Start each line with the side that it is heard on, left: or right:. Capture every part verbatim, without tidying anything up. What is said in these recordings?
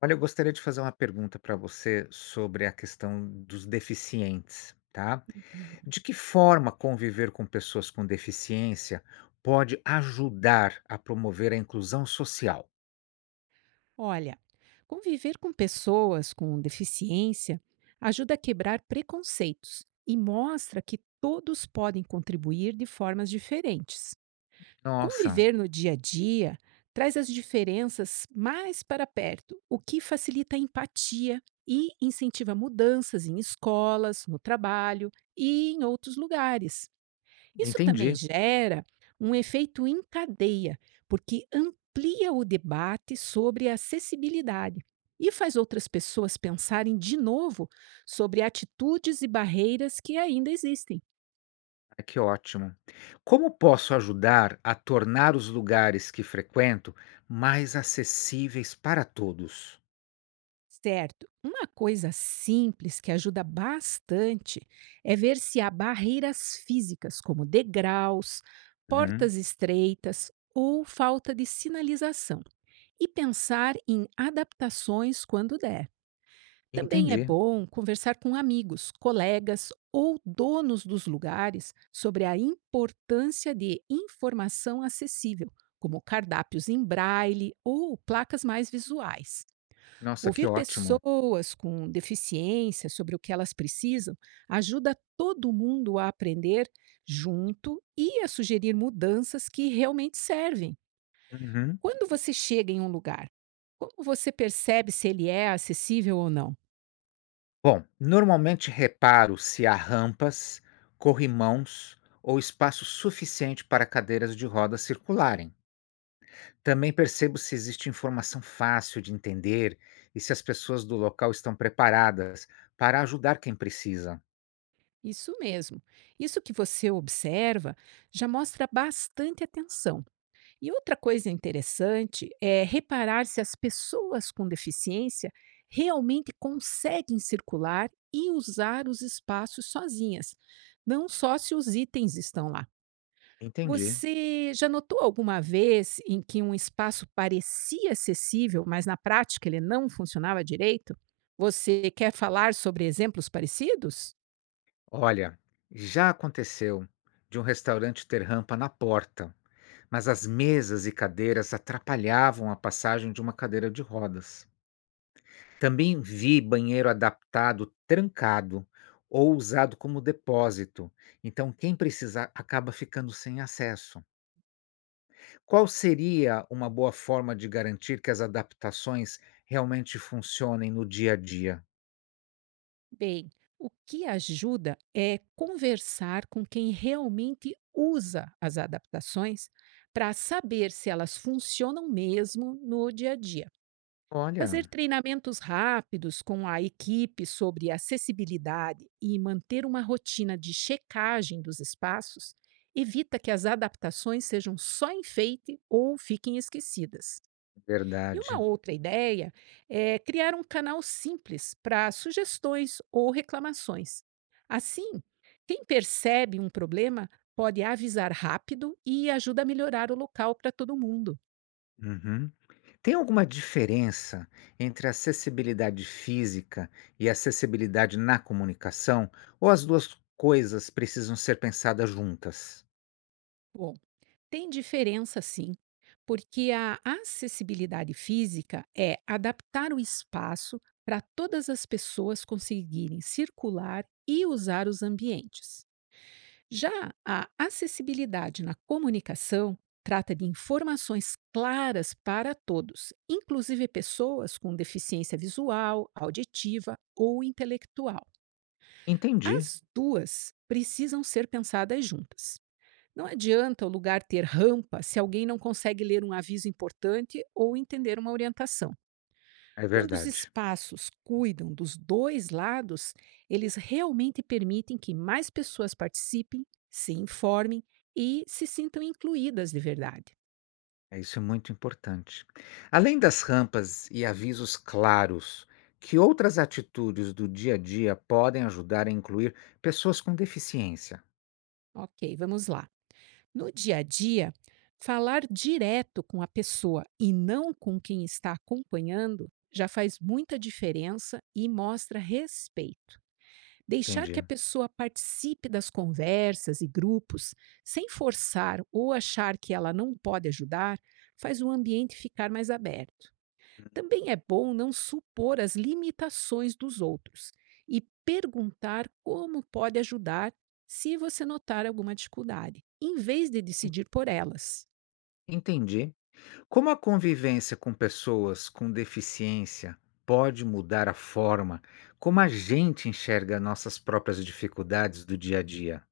left: Olha, eu gostaria de fazer uma pergunta para você sobre a questão dos deficientes, tá? De que forma conviver com pessoas com deficiência pode ajudar a promover a inclusão social?
right: Olha, conviver com pessoas com deficiência ajuda a quebrar preconceitos e mostra que todos podem contribuir de formas diferentes.
left: Nossa,
right: Conviver no dia a dia traz as diferenças mais para perto, o que facilita a empatia e incentiva mudanças em escolas, no trabalho e em outros lugares. Isso também
left: entendi.
right: gera um efeito em cadeia, porque amplia o debate sobre a acessibilidade e faz outras pessoas pensarem de novo sobre atitudes e barreiras que ainda existem.
left: Ah, que ótimo. Como posso ajudar a tornar os lugares que frequento mais acessíveis para todos?
right: Certo, uma coisa simples que ajuda bastante é ver se há barreiras físicas, como degraus,
left: Uhum,
right: portas estreitas ou falta de sinalização, e pensar em adaptações quando der. Também é
left: entendi.
right: bom conversar com amigos, colegas ou donos dos lugares sobre a importância de informação acessível, como cardápios em braille ou placas mais visuais.
left: Nossa, que
right: Ouvir
left: ótimo.
right: pessoas com deficiência sobre o que elas precisam ajuda todo mundo a aprender junto e a sugerir mudanças que realmente servem.
left: Uhum.
right: Quando você chega em um lugar, como você percebe se ele é acessível ou não?
left: Bom, normalmente reparo se há rampas, corrimãos ou espaço suficiente para cadeiras de rodas circularem. Também percebo se existe informação fácil de entender e se as pessoas do local estão preparadas para ajudar quem precisa.
right: Isso mesmo. Isso que você observa já mostra bastante atenção. E outra coisa interessante é reparar se as pessoas com deficiência realmente conseguem circular e usar os espaços sozinhas, não só se os itens estão lá.
left: Entendi.
right: Você já notou alguma vez em que um espaço parecia acessível, mas na prática ele não funcionava direito? Você quer falar sobre exemplos parecidos?
left: Olha, já aconteceu de um restaurante ter rampa na porta, mas as mesas e cadeiras atrapalhavam a passagem de uma cadeira de rodas. Também vi banheiro adaptado trancado ou usado como depósito, então quem precisar acaba ficando sem acesso. Qual seria uma boa forma de garantir que as adaptações realmente funcionem no dia a dia?
right: Bem, o que ajuda é conversar com quem realmente usa as adaptações para saber se elas funcionam mesmo no dia a dia. Fazer
left: Olha,
right: treinamentos rápidos com a equipe sobre acessibilidade e manter uma rotina de checagem dos espaços evita que as adaptações sejam só enfeite ou fiquem esquecidas. E uma
left: verdade.
right: outra ideia é criar um canal simples para sugestões ou reclamações. Assim, quem percebe um problema pode avisar rápido e ajuda a melhorar o local para todo mundo.
left: Uhum. Tem alguma diferença entre a acessibilidade física e a acessibilidade na comunicação? Ou as duas coisas precisam ser pensadas juntas?
right: Bom, tem diferença sim, porque a acessibilidade física é adaptar o espaço para todas as pessoas conseguirem circular e usar os ambientes. Já a acessibilidade na comunicação trata de informações claras para todos, inclusive pessoas com deficiência visual, auditiva ou intelectual.
left: Entendi,
right: As duas precisam ser pensadas juntas. Não adianta o lugar ter rampa se alguém não consegue ler um aviso importante ou entender uma orientação.
left: é
right: Quando os
left: verdade.
right: espaços cuidam dos dois lados, eles realmente permitem que mais pessoas participem, se informem e se sintam incluídas de verdade.
left: É, isso é muito importante. Além das rampas e avisos claros, que outras atitudes do dia a dia podem ajudar a incluir pessoas com deficiência?
right: Ok, vamos lá. No dia a dia, falar direto com a pessoa e não com quem está acompanhando já faz muita diferença e mostra respeito. Deixar que a
left: Entendi.
right: pessoa participe das conversas e grupos, sem forçar ou achar que ela não pode ajudar, faz o ambiente ficar mais aberto. Também é bom não supor as limitações dos outros e perguntar como pode ajudar se você notar alguma dificuldade, em vez de
left: En-
right: decidir por elas.
left: Entendi. Como a convivência com pessoas com deficiência pode mudar a forma como a gente enxerga nossas próprias dificuldades do dia a dia?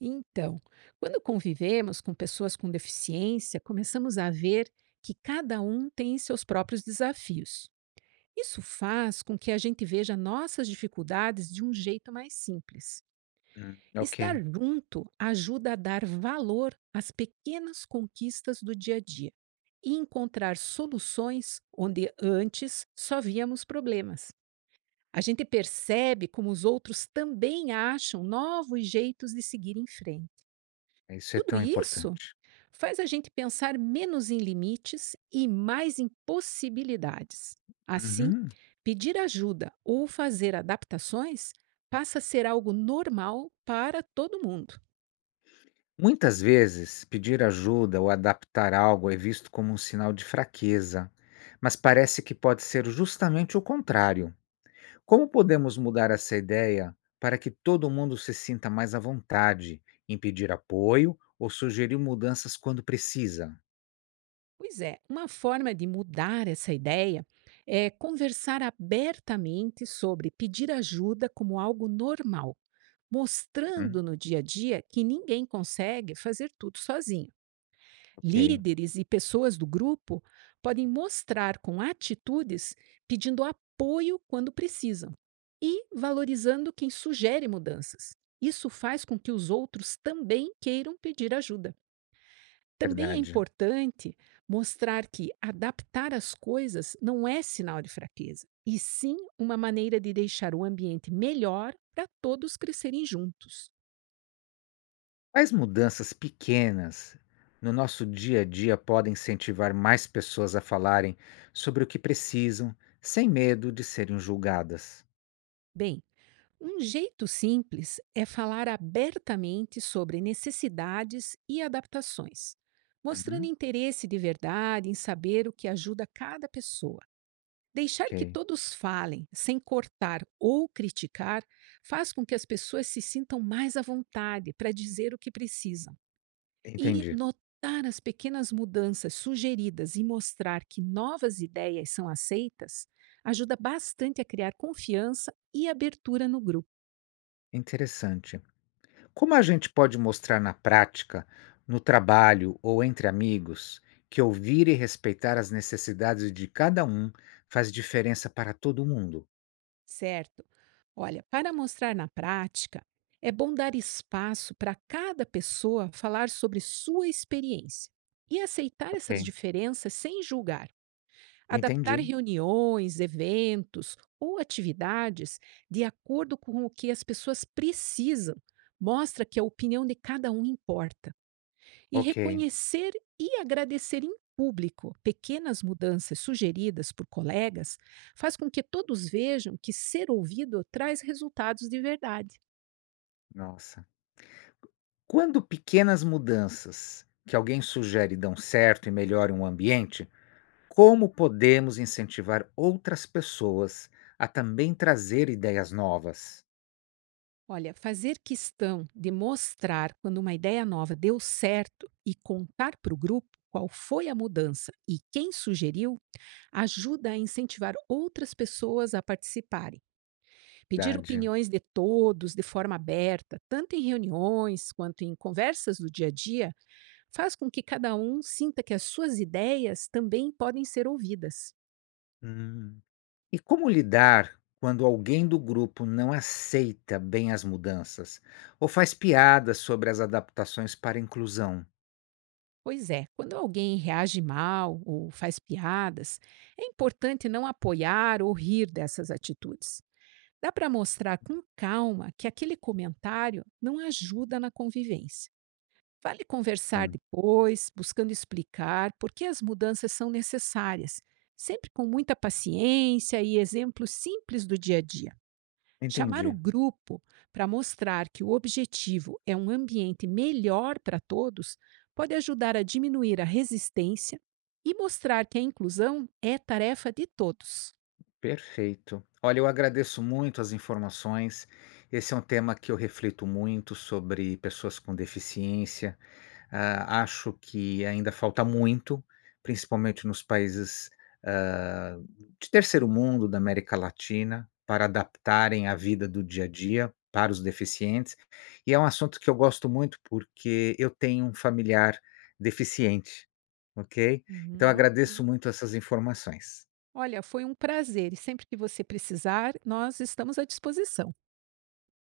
right: Então, quando convivemos com pessoas com deficiência, começamos a ver que cada um tem seus próprios desafios. Isso faz com que a gente veja nossas dificuldades de um jeito mais simples.
left: Hum,
right: Estar
left: ok.
right: junto ajuda a dar valor às pequenas conquistas do dia a dia e encontrar soluções onde antes só víamos problemas. A gente percebe como os outros também acham novos jeitos de seguir em frente.
left: Isso é
right: Tudo
left: tão
right: isso
left: importante.
right: faz a gente pensar menos em limites e mais em possibilidades. Assim,
left: Uhum.
right: pedir ajuda ou fazer adaptações passa a ser algo normal para todo mundo.
left: Muitas vezes, pedir ajuda ou adaptar algo é visto como um sinal de fraqueza, mas parece que pode ser justamente o contrário. Como podemos mudar essa ideia para que todo mundo se sinta mais à vontade em pedir apoio ou sugerir mudanças quando precisa?
right: Pois é, uma forma de mudar essa ideia é conversar abertamente sobre pedir ajuda como algo normal,
left: Hum,
right: mostrando no dia a dia que ninguém consegue fazer tudo sozinho.
left: ok,
right: Líderes e pessoas do grupo podem mostrar com atitudes pedindo apoio quando precisam e valorizando quem sugere mudanças. Isso faz com que os outros também queiram pedir ajuda. Também é
left: verdade.
right: importante mostrar que adaptar as coisas não é sinal de fraqueza, e sim uma maneira de deixar o ambiente melhor para todos crescerem juntos.
left: Quais mudanças pequenas no nosso dia a dia podem incentivar mais pessoas a falarem sobre o que precisam, sem medo de serem julgadas?
right: Bem, um jeito simples é falar abertamente sobre necessidades e adaptações, mostrando
left: Uhum.
right: interesse de verdade em saber o que ajuda cada pessoa. Deixar que
left: Ok,
right: todos falem, sem cortar ou criticar, faz com que as pessoas se sintam mais à vontade para dizer o que precisam. E
left: entendi.
right: notar as pequenas mudanças sugeridas e mostrar que novas ideias são aceitas ajuda bastante a criar confiança e abertura no grupo.
left: Interessante. Como a gente pode mostrar na prática, no trabalho ou entre amigos, que ouvir e respeitar as necessidades de cada um faz diferença para todo mundo?
right: Certo. Olha, para mostrar na prática, é bom dar espaço para cada pessoa falar sobre sua experiência e aceitar essas
left: Ok,
right: diferenças sem julgar. Adaptar
left: entendi.
right: reuniões, eventos ou atividades de acordo com o que as pessoas precisam mostra que a opinião de cada um importa. E
left: Ok,
right: reconhecer e agradecer em público pequenas mudanças sugeridas por colegas faz com que todos vejam que ser ouvido traz resultados de verdade.
left: nossa. Quando pequenas mudanças que alguém sugere dão certo e melhoram o ambiente, como podemos incentivar outras pessoas a também trazer ideias novas?
right: Olha, fazer questão de mostrar quando uma ideia nova deu certo e contar para o grupo qual foi a mudança e quem sugeriu ajuda a incentivar outras pessoas a participarem. Pedir
left: Verdade.
right: opiniões de todos de forma aberta, tanto em reuniões quanto em conversas do dia a dia, faz com que cada um sinta que as suas ideias também podem ser ouvidas.
left: Hum. E como lidar quando alguém do grupo não aceita bem as mudanças ou faz piadas sobre as adaptações para a inclusão?
right: Pois é, quando alguém reage mal ou faz piadas, é importante não apoiar ou rir dessas atitudes. Dá para mostrar com calma que aquele comentário não ajuda na convivência. Vale conversar
left: Sim,
right: depois, buscando explicar por que as mudanças são necessárias, sempre com muita paciência e exemplos simples do dia a dia. Chamar o
left: entendi.
right: grupo para mostrar que o objetivo é um ambiente melhor para todos pode ajudar a diminuir a resistência e mostrar que a inclusão é tarefa de todos.
left: Perfeito. Olha, eu agradeço muito as informações. Esse é um tema que eu reflito muito sobre pessoas com deficiência. Ah, acho que ainda falta muito, principalmente nos países, ah, de terceiro mundo, da América Latina, para adaptarem a vida do dia a dia para os deficientes. E é um assunto que eu gosto muito, porque eu tenho um familiar deficiente, ok?
right: Uhum,
left: Então agradeço
right: ok.
left: muito essas informações.
right: Olha, foi um prazer e sempre que você precisar, nós estamos à disposição.